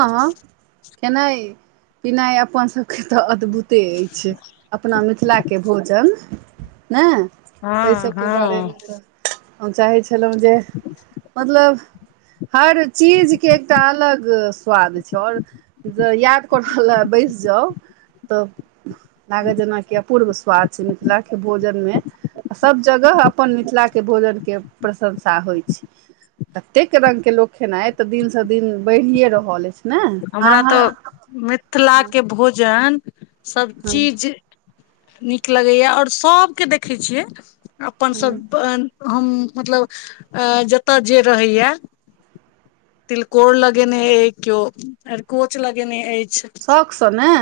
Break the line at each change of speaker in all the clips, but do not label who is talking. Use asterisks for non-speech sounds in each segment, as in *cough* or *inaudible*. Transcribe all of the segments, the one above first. हँ खेनाई पिनाई अपन सबके तऽ अद्भुत होते अछि अपना मिथिलाके भोजन ने एहि
हँ
सभके
हँ
बारेमे तऽ हम चाहै छलहुँ जे मतलब हर चीज के एकटा अलग स्वाद छ आओर जे याद करऽ लए बैस जाउ तऽ लागत जेनाकि अपूर्व स्वाद छै मिथिलाके भोजनमे आ सभ जगह अपन मिथिलाके भोजनके प्रशंसा होइत छै कतेक रङंगके के लोक खेनाई तऽ दिनसँ दिन बढ़ियए रहल अछि ने
हमरा तऽ
अहाँ
मिथिलाके भोजन
ह
सभचीज नीक लगैया आ सभके देखैत छियै अपन
ह
सभ हम मतलब जतय जे रहैया तिलकोर लगेने है केयो अरकोंच लगेने अछि
सख स ने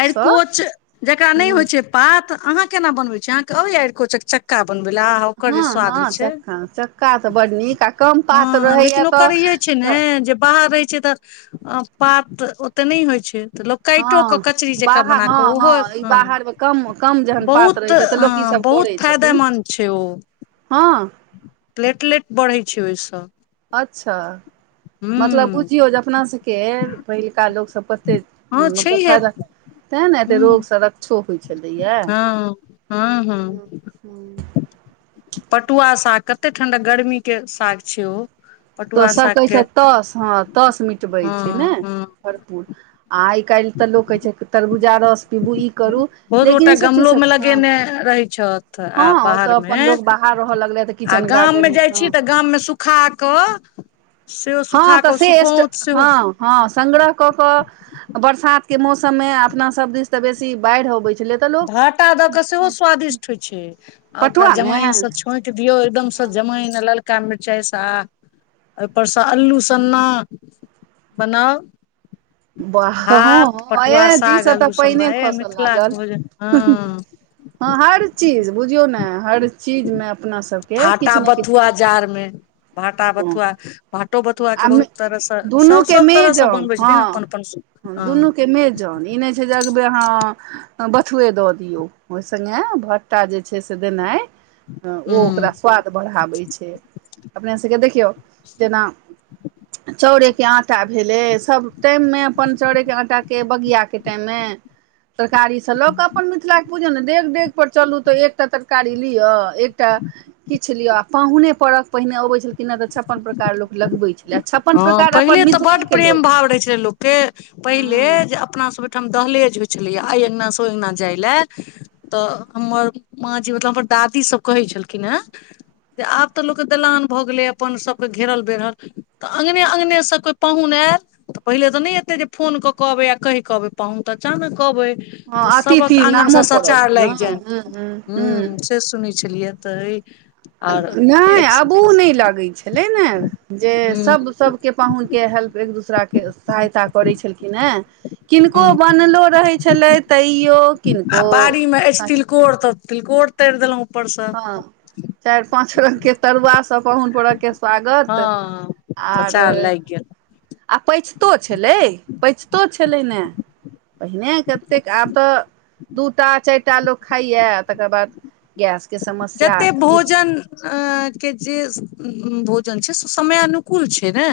आड़ कोच जकरा नहि
ह
होइ छै पात अहाँ केना बनबैत छी अहाँके अबया आड़ कोचकक क्का बनबे ल आ ओकर जे
हँ
स्वाद
हँ
होइ छै
चक्का चक्का तऽ बड नीक आ कम पात
हँ
रहैया
लेकिन ओकर ई छै ने
तऽ
जे बाहर रहै छै तऽ पात ओते नहि होइ छै त लोक काटि
हँ
कचरी जेका
बाहर
बना
हँ
क ओहो
हँ ई
ह
बाहरमे कम कम जहन पात
बहुत
रहैत छै तऽ
ह
लोक ईसभ
बहुत
करैत छथिन
फायदेमंन्द छै ओ
हँ
प्लेटलेट बढ़ैत छै ओहिसँ
अच्छा मतलब
हूँ
बुझियौ जे अपना सबके पहिलुका लोक सब कते
हँ
मतलब
छैहे
फायदा ते ने एते
हूँ
रोगसँ रक्षो होइ छै
हँ हँ हँ पटुआ साग कते ठंडा गर्मीके साग छै ओ
तो
पटुआ
सभ
साग
कहै छ
के
तस हँ तस मिटबै
हँ
छै ने
हँ
भरपूर आ आइ काल्हि तऽ लोक कहै छै तरबूजा रस पीबू ई करू लेकिन ईसभ चीज
लगे
हँ
ने रहै छ त
हँ
आ
ओ
बाहर
तऽ अपन
मे
लोक बाहर रहय लगलै तऽ
आ
किचन
गाम मे
गार्डन
जाइ
हँ
छी त गाम मे सु खा क सेहो सुखा
हँ तऽ
क
से एस्ट
सुखोत सेहो
हँ हँ संग्रह क क बरसात के मौसम मे अपना सभ दिस त बेसी बाढ़ अबै छलैत
घाटा द क सेहो स्वादिष्ट होइ छै आ ओकरा
पटुआ ने
जमाइन से छोंट दियऔ एकदम से जमाइन ललका मिरचाई सा परसँ अल्लू सन्ना बनाउ
वाह
भात
हँ
पटुआ
ए जी
साग
से तऽ
आलू सना
पानिए
हे
खसय लागल
मिथिलाके भोजन हँ
हँ हर चीज बुझियौ ने हर चीजमे अपना सबके किछु ने किछु
बुआ जाड़ मे भाटा बथुआ
आ
भाटो बथुआके बहुत तरहसँ
दुनू
सभ
के
सब तरहसँ
मेजन
बनबै छथिन अपन अपन ह
जानी नहि छै जगबै हह बथुए दऽ दियौ ओहि सङ्गे भट्टा जे छै से देनाइ ओ ओकरा
हूँ
स्वाद बढ़ाबै छै अपने सभके देखियौ जेना चोड़े के आटा भेलै सभ टाइम मे अपन चोड़े के आटा के बगआ के टाइम मे तरकारी से लऽ कऽ अपन मिथिला के पूजे ने देख डे पर चलू तऽ एकटा तरकारी लियअ एकटा किछ लियो आ पाहुने परक पहिने अबै छलखिन न तऽ छप्पन प्रकार लोक लगबै छै
हँ पहिले त बड् प्रेम भाव रहै छलै लोक के पहिले
हँ
जे अप अपना सभ ओहिठाम दहलेज होइत छलैए आइ अंगना स ओ अंगना जाए लए त हमर माँ जी मतलब हमर दादीसभ कहै छलखिन है जे आब तऽ लोकके दलान भऽ गेलै अपन सभके घेरल बेरल तऽ अङ्गने अङ्गनेसँ कोइ पाहुन आयत तऽ पहिले तऽ नहि एेतै जे फोन कऽ कहबै आ कहि कऽ अबै पाहन तऽचा ने कहबै त
हँ
सबक
अतिथि
आंगन से
नामो पड़ल
सचार
हँ
लाग जाय
हँ हँ
हूँ
हँ
से सुनै छलियै त
नहि आबो नहि लगैत छलै ने जे
हूँ
सब सब के पाहुनके हेल्प एक दोसराके सहायता करै छलखिन हेँ किनको
हूँ
बनलो रहै छलै तैयो किनको
कोर त तिलकोर तयर देलोउ उपरस
हँ चारि पाच रंग के तरुआ सब पाहुन पर के स्वागत
हँ तऽ
आरो
चार लागि गेल
आ पचितो छेलै पचितो छेलै ने पहिने कतेक आब तऽ दूटा चारि टा लोक खाइये आ तकर बाद गैसके समस्या तऽ किछु
ऐं के जे भोजन छै से समय अनुकूल छै ने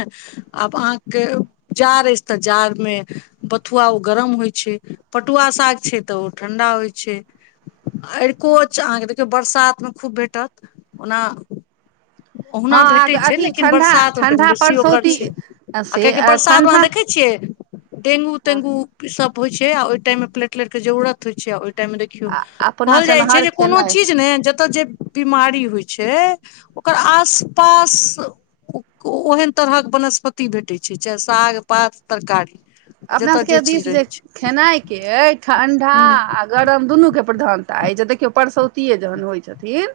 आब अहाँ के जाड़ अछि तऽ जाड़ मे बथुआ ओ गरम होइ छै पटुआ साग छै तऽ ओ ठंडा होइ छै छै आरिकोच अहाँके देखियौ बरसात मे खूब भेटत ओना
हँ
ओहुना
आ
भेटै छै
अथी
लेकिन
ठण्ढा
बरसातमे कनि
ठण्ढा
बेसी ओकर
परसौती
छै आ
से
कियकि बरसात मे अहाँ
ठण्ढा
देखै डेंगू
आ
तेंगू ई सब होइ छै आ ओहि टाइम मे प्लेलेट के जरूरत होइ छै टाइम देखियौ
अपना
कहल
सभमे
जाइ छै
हर
जे कोनो
खेनाइ
चीज ने जतय जे बीमारी होइ छै ओकर आस पास ओहन तरहक वनस्पति भेटैत छै चाहे साग पात तरकारी आ जतय
अपनासभके दिस
चीज रहै
जे
छै
खेनाइके अइ ठण्डा
हूँ
गरम दुनु के पर्धानता अय जे देखियो परसउतिये जहन होय छथिन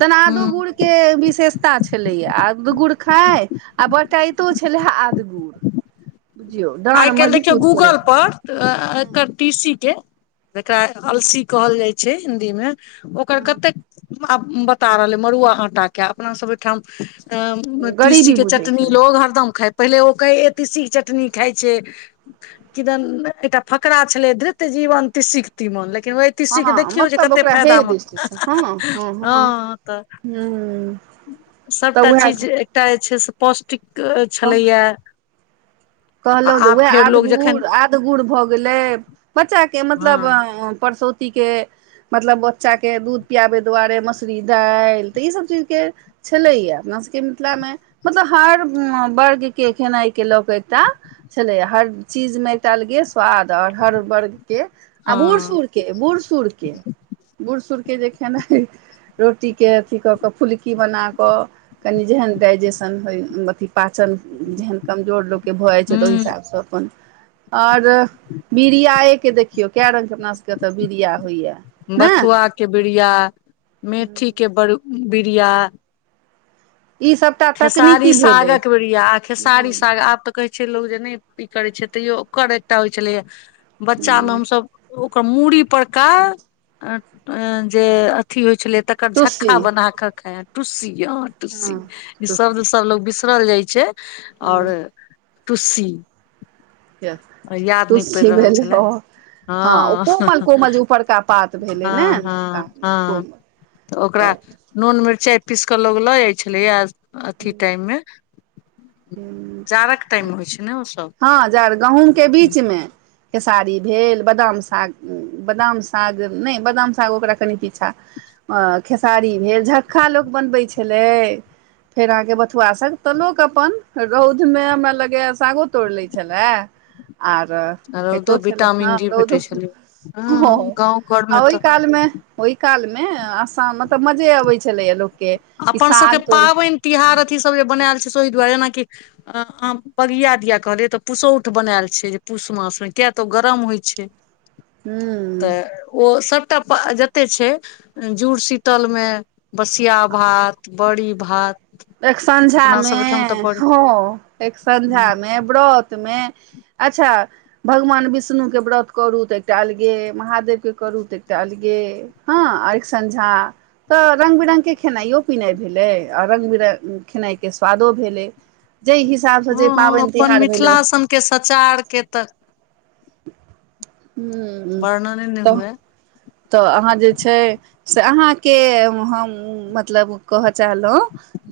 तहन आदो
हूँ
गुड़ के विशेषता छेलेये आद गुड़ खाउ आ बटाइतो छलै हे आदगुड़ बुझियौ
आइ
डांर मजगुत
काल्हि देखियौ गूगल पर एकर तीसी के जेकरा अलसी कहल जाइ छै हिन्दी मे ओकर कतेक आब बता रहलै मड़ुआ आटांके अपना सब ओहिठाम तीसी
गरीबी
के
बुझै
चटनी
छलै
लोग हरदम खाय पहिले ओ कहे तीसी के चटनी खाइ छै किदन एकटा फकरा छलै धृत जीवन तीसीके तीमन लेकिन ओहि तीसी के
हँ
देखियौ जे
मतलब
कते
ओकरा हे
फायदामे
दृष्टिसँ हँ हँ हूँ
हँ तऽ
तऽ
सभटा चीज
उएह
एकटा जे छै से पौष्टिक छलैए
कहलहुँ जे उएह
लोग जखन
आदगुड़ आदगुड़ भऽ गेलै बच्चा के
हँ
मतलब परसौती के मतलब बच्चा के दूध पियाबे दुआरे मसुरी दालि तऽ ई सभ चीज के छलैये अपना सबके मिथिलामे मतलब हर वर्ग के एखन एहिके लऽ कऽ एकटा छलै हर चीजमे एकटा अलगे स्वाद तऽ हर वर्ग के आ बूढ़
हँ
सूढ़ के बूढ़ सूढ़ के बूढ़ सूढ़के जे खेनाइ रोटीके अथि कऽ कऽ फुलकी बना कऽ कनि जेहन डाइजेशन होय अथि पाचन जेहन कमजोर लोक के भऽ जाइ छै तऽ ओहि
हूँ
हिसाबसँ अपन ओर बिड़ियाएके देखियौ कए रंगके अपना सभके एतय बीड़िया होइए ने
बथुआ के बिड़िया मेथी के बड़ बिड़िया
ई सब
खेसारी सागक बेरिया
हँ
खेसारी साग आब तऽ कहे छै लोग जे नहि ई करे छै तैयो ओकर एकटा होय छलै हे बच्चा मे
हँ
हमसब ओकर मूड़ी परका जे अथी होइ छलै तक तकर झक्का
तुलसी
बनाक खाय टुस्सी हँ
हँ
टुस्सी ई शब्द
तुलसी
सब लोग बिसरल जाय छै आओर
हँ
टुस्सी याद नहि पड़ि
तुलसी
रहल
भेलै
छलै
ओ
हँ
ओ कोमल कोमल जे ऊपरका पात भेलै ने
हँ
नवका
हँ हँ
कोमल
तऽ ओकरा नून मिरचाइ पीस कऽ लोक लऽ जाइ छलैए अथी टाइममे जाड़क
हँ
टाइममे होइ छै ने ओसभ
हँ जार गहूँंम के बीच मे खेसारी भेल बादाम साग बादाम साग नहि बादाम साग ओकरा कनी पीछा खेसारी भेल झक्का लोक बनबै छेलै फेर अहाँके बथुआ साग तऽ लोक अपन रौदमे हमरा लगै सागो तोड़ लै छलए आर खाइतो
रौदो
छलै हँ
विटामिन डी
रौ
भेटै छलै हँ गाँव घरमे
आ ओहि
तऽ
काल मे ओहि काल मे आसा मतलब मजे अबै छलैया लोक
अपन सभके पाबनि तिहार अथीसभ जे बनायल छै से ओहि दुआरे जेनाकि अं अं बगिया दिया कहले त पुसौठ बनायल छै जे पूस मास मे किया त ओ गरम होइ छै
*inaudible*
त
हूँ
ओ सब जते छै जुड़ शीतल मे बसिया भात बड़ी भात
एक संझा
अपना
मे
सब ओहिठाम तऽ बड़
ह एक संझा
हँ
मे व्रत मे अच्छा भगवान विष्णुके व्रत करू तऽ एकटा अलगे महादेवके करू तऽ एकटा अलगे हँ अ संझा तऽ रंग बिरंग के खेनाइयो पिनाइ भेले रंग बिर खेनाइके स्वादो भेलै जाहि हिसाबसँ जे
हँ
पाबनि
अपन
तिहार भेलै
मिथिला सन के सचार के तऽ
हुँ
वर्णन नहि हुए
तऽ अहाँ जे छै से अहाँके हम मतलब कहऽ चाहलहुँ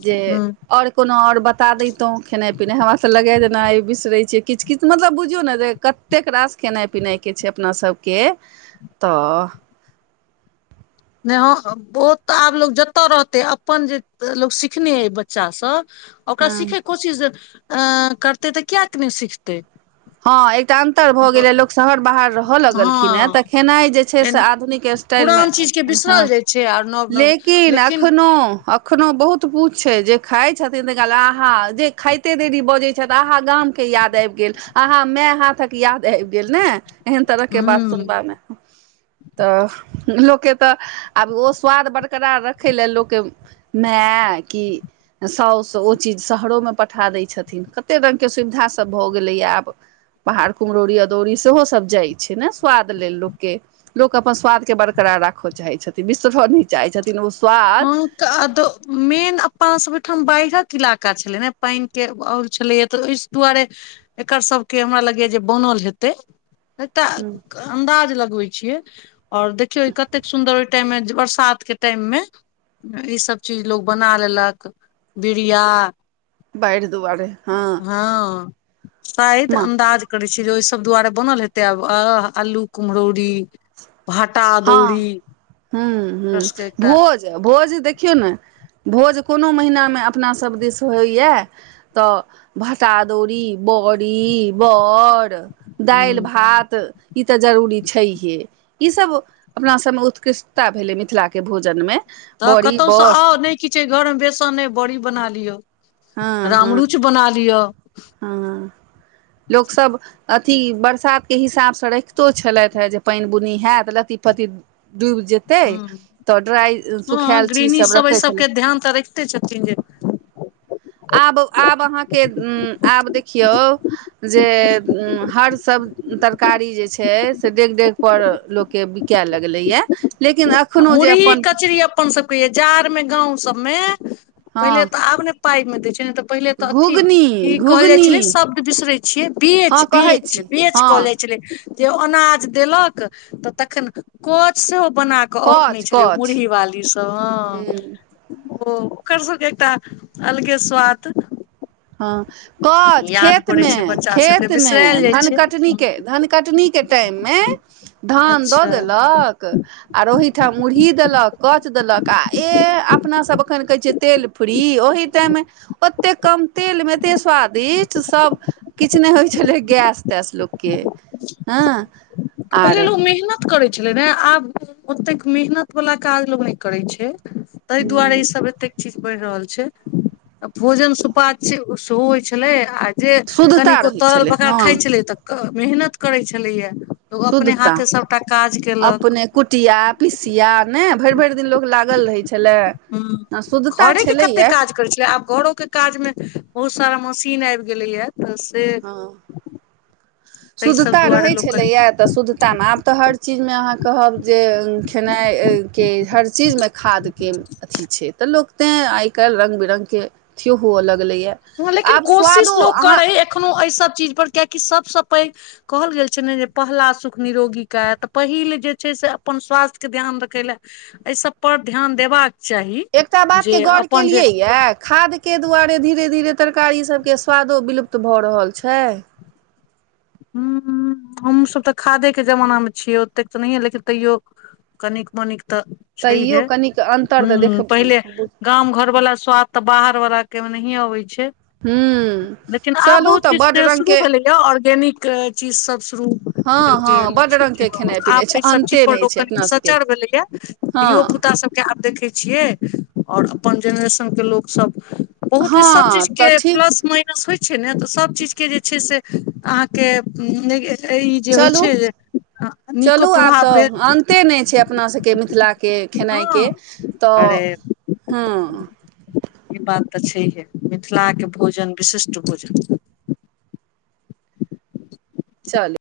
जे
हूँ
आर कोनो आओर बता दैतहुँ खेनाई पिनाई हमरास लगैए जेना बिसरै छियै किछ किछ मतलब बुझियौ ने जे कत कतेक रास खेनाइ पिनाइ के छै अपना सबके तऽ
नहि हँ बहुत त आब लोक जतय रहतै अपन जे लोक सिखने अइ बच्चासभ ओकरा
हँ
सिखैके कोशिश अ करतै तऽ किएक नहि सिखतै
हँ एकटा अन्तर भऽ गेलै लोक शहर बाहर रहऽ लगलखिन हेँ तऽ
हँ
खेनाइ जे छै से आधुनिक
पुरान चीजके बिसरल जाइ छै आर नव नव
लेकिन अखनो अखनो बहुत पूछ छै जे खाय छथिन त आहा जे खाइते देरी बजै छै तऽ अहाँ गामके याद आबि गेल आहा मैं हाथक याद आबि गेल ने एहन तरह के बात
हूँ
सुनबा मे तऽ लोककेँ तऽ आब ओ स्वाद बरकरार रखय लेलए लोकके माअ कि साउस ओ चीज शहरोमे पठा दैत छथिन कते रङ्गके सुविधासभ भऽ गेलैए आब पहाड़ कुम्हरौरी अदौरी सेहो सभ जाइत छै ने स्वाद लेल लोकके लोक अपन स्वादके बरकरार राखय चाहैत छथिन बिसरय नहि चाहैत छथिन ओ स्वाद
हँ कादो मेन अप सब ओहिठाम बाढ़िक इलाका छलै ने पानिक के आओर छलैया तऽ ओहि दुआरे एकर सबके हमरा लगैय जे बनल हेतै एकटा अन्दाज लगबै छियै और देखियौ कतेक सुन्दर टाइम मे बरसात के टाइम में ईसभ चीज लोग बना लेलक बीड़िया
बाइर दुआरे हँ
हँ शायद अन्दाज करै छै जे ओहि सब दुआरे बनल हेतै आब अ आलू कुम्रौरी भात
हँ हुँ हुँ
सबके एकटा
भोज भोज देखियौ ने भोज कोनो महिनामे अपनासभ दिस होइए तऽ भांटा अदौरी बड़ी बड़ दालि
हूँ
भात ई तऽ जरूरी छैहे ईसभ अपना सब मे उत्कृष्टता भेले मिथिला के भोजन मे
तऽ कतहुसँ आउ नहि किछु अ घरमे बेसन नहि बड़ी बना लियौ
हँ हँ हँ लोक सब अथी बरसातके हिसाबसँ राखितो छलथि हेँ जे पानि बुनी हयत लत्ती पत्ती डुबि जेतै
हूँ
तऽ ड्राइ
हँ
सुखायल
गृहणी
चीजसभ
सब एहि
रखैत छलै
सबके ध्यान तऽ रखि तेँ छथिन जे
आब आब अहाँके आब देखियौ जे हर सब तरकारी जे छै से डेग डेग पर लोकके बिकाय लगलै या लेकिन
आ
एखनो जे
मुरही
अपन
कचरी अपन सभके य जाड़मे गाँव सबमे पहिले
हँ
तऽ आब ने पाइमे देै छै नै तऽ पहिले तऽ अथी
घुघनी
ई कहल जाइ छलै
घुघनी
शब्द बिसरै छियै बेच
हँ कहै
बेच
छी
बेच
हँ
कहल जाइ छलै जे अनाज देलक तऽ तखन कोच सेहो बना कऽ ग अनै
कछ
छेलै
कछ
मुरही बाली सब हँ
हूँ
ओ ओकर सबके एकटा अलगे स्वाद
हँ कच
याद
खेत
पड़ै
मे
छै बच्चा सबके
खेत मे
बिसरायल जाइ
धन
छै
कटनी के धन कटनी के टाइम मे धान दऽ
अच्छा
देलक आर ओहि ठाम मुरही देलक कच देलक आ ऐं अपना सब एखन कहै छियै तेल फ्री ओहि टाइम ओते कम तेल मे एते स्वादिष्ट सब किछ नहि होइ छलै गैस तैस लोकके हँ
पहिले
आर
लोक मेहनत करै छलै ने आब ओतेक मेहनत वला काज लोक नहि करैत छै ताहि दुआरे ईसभ एतेक चीज बढ़ि रहल छै भोजन सुपाच्य सेहो होइत छलै आ जे
शुद्धता
कनिको
रहै
तरल
छलै
पका कऽ
हँ
खाय छलै तऽ मेहनत करै छलैये लोक अपने
शुद्धता
हाथे सभटा काज केलक
अपने कुटिया पिसिया ने भरि भरि दिन लोग लागल रहै छलै शुद्धता छलैया
करे छेले आब घरो के काजमे बहुत सारा मशीन आबि गेलैये तऽ से
हँ
तहि सब
शुद्धता
दुआरे
रहैत
लोकके
छलैए तऽ शुद्धतामे आब तऽ हर चीजमे अहाँ कहब जे खेनाइके हर चीजमे खादके अथी छै तऽ लोक तेँ आइ काल्हि रंग बिरंग के अथीयो हुअ लगलैए
हँ लेकिन
आब
कोशिश
स्वादो
लोक
अहाँ
करै एखनो एहि सब चीज पर कियकि सबसँ पैघ कहल गेल छै ने जे पहला सुख निरोगी कायि तऽ पहिल जे छै से अपन स्वास्थ्यके ध्यान रखय लए एहि सब पर ध्यान देबाक चाही
एकटा बात के
जे
गौर
अपन जे
केलियै या खाद के दुआरे धीरे धीरे तरकारी सभके स्वादो विलुप्त भऽ रहल छै
हँ हमसभ तऽ खादेके जमानामे छियै ओतेक तऽ नहिये लेकिन तैयो कनिक मनिक तऽ छैहे
तैयो कनिक अन्तर तऽ देख
हूंम्म पहिले
हूँ
गाम घर वाला स्वाद तऽ बाहर वलाा के मे नहिये अबै छै लेकिन आब
चलू
बहुत किछु
बड्ड
तऽ शुरू
रङ्गके
भेलैए ऑर्गेनिक चीजसभ शुरू
हँ
कहलकै
बड्ड रङ्गके
हँ
खेनाइ
आब
पिनाइ छै
एहिसभ चीज
अन्ते
पर
नहि
लोक
छै
कनि
अपना सभके
सचर भेलैए धियो
हँ
पुता सब आब देखै छियै आओर अपन जेनरेशन के लोक सब बहुत किछ सब
हँ
चीज
तऽ
के
ठीक
प्लस माइ नस होइ छै ने तऽ सब चीज के जे छै से अहाँके ई जे होइ
चलू
छै जे नीको प्रभाव भेल
ओतेक नहि छै अपना सबके मिथिलाके खेनाइके
हँ
तऽ
अरे
हँ
ई बात तऽ छैहे मिथिलाके भोजन विशिष्ट भोजन
चलु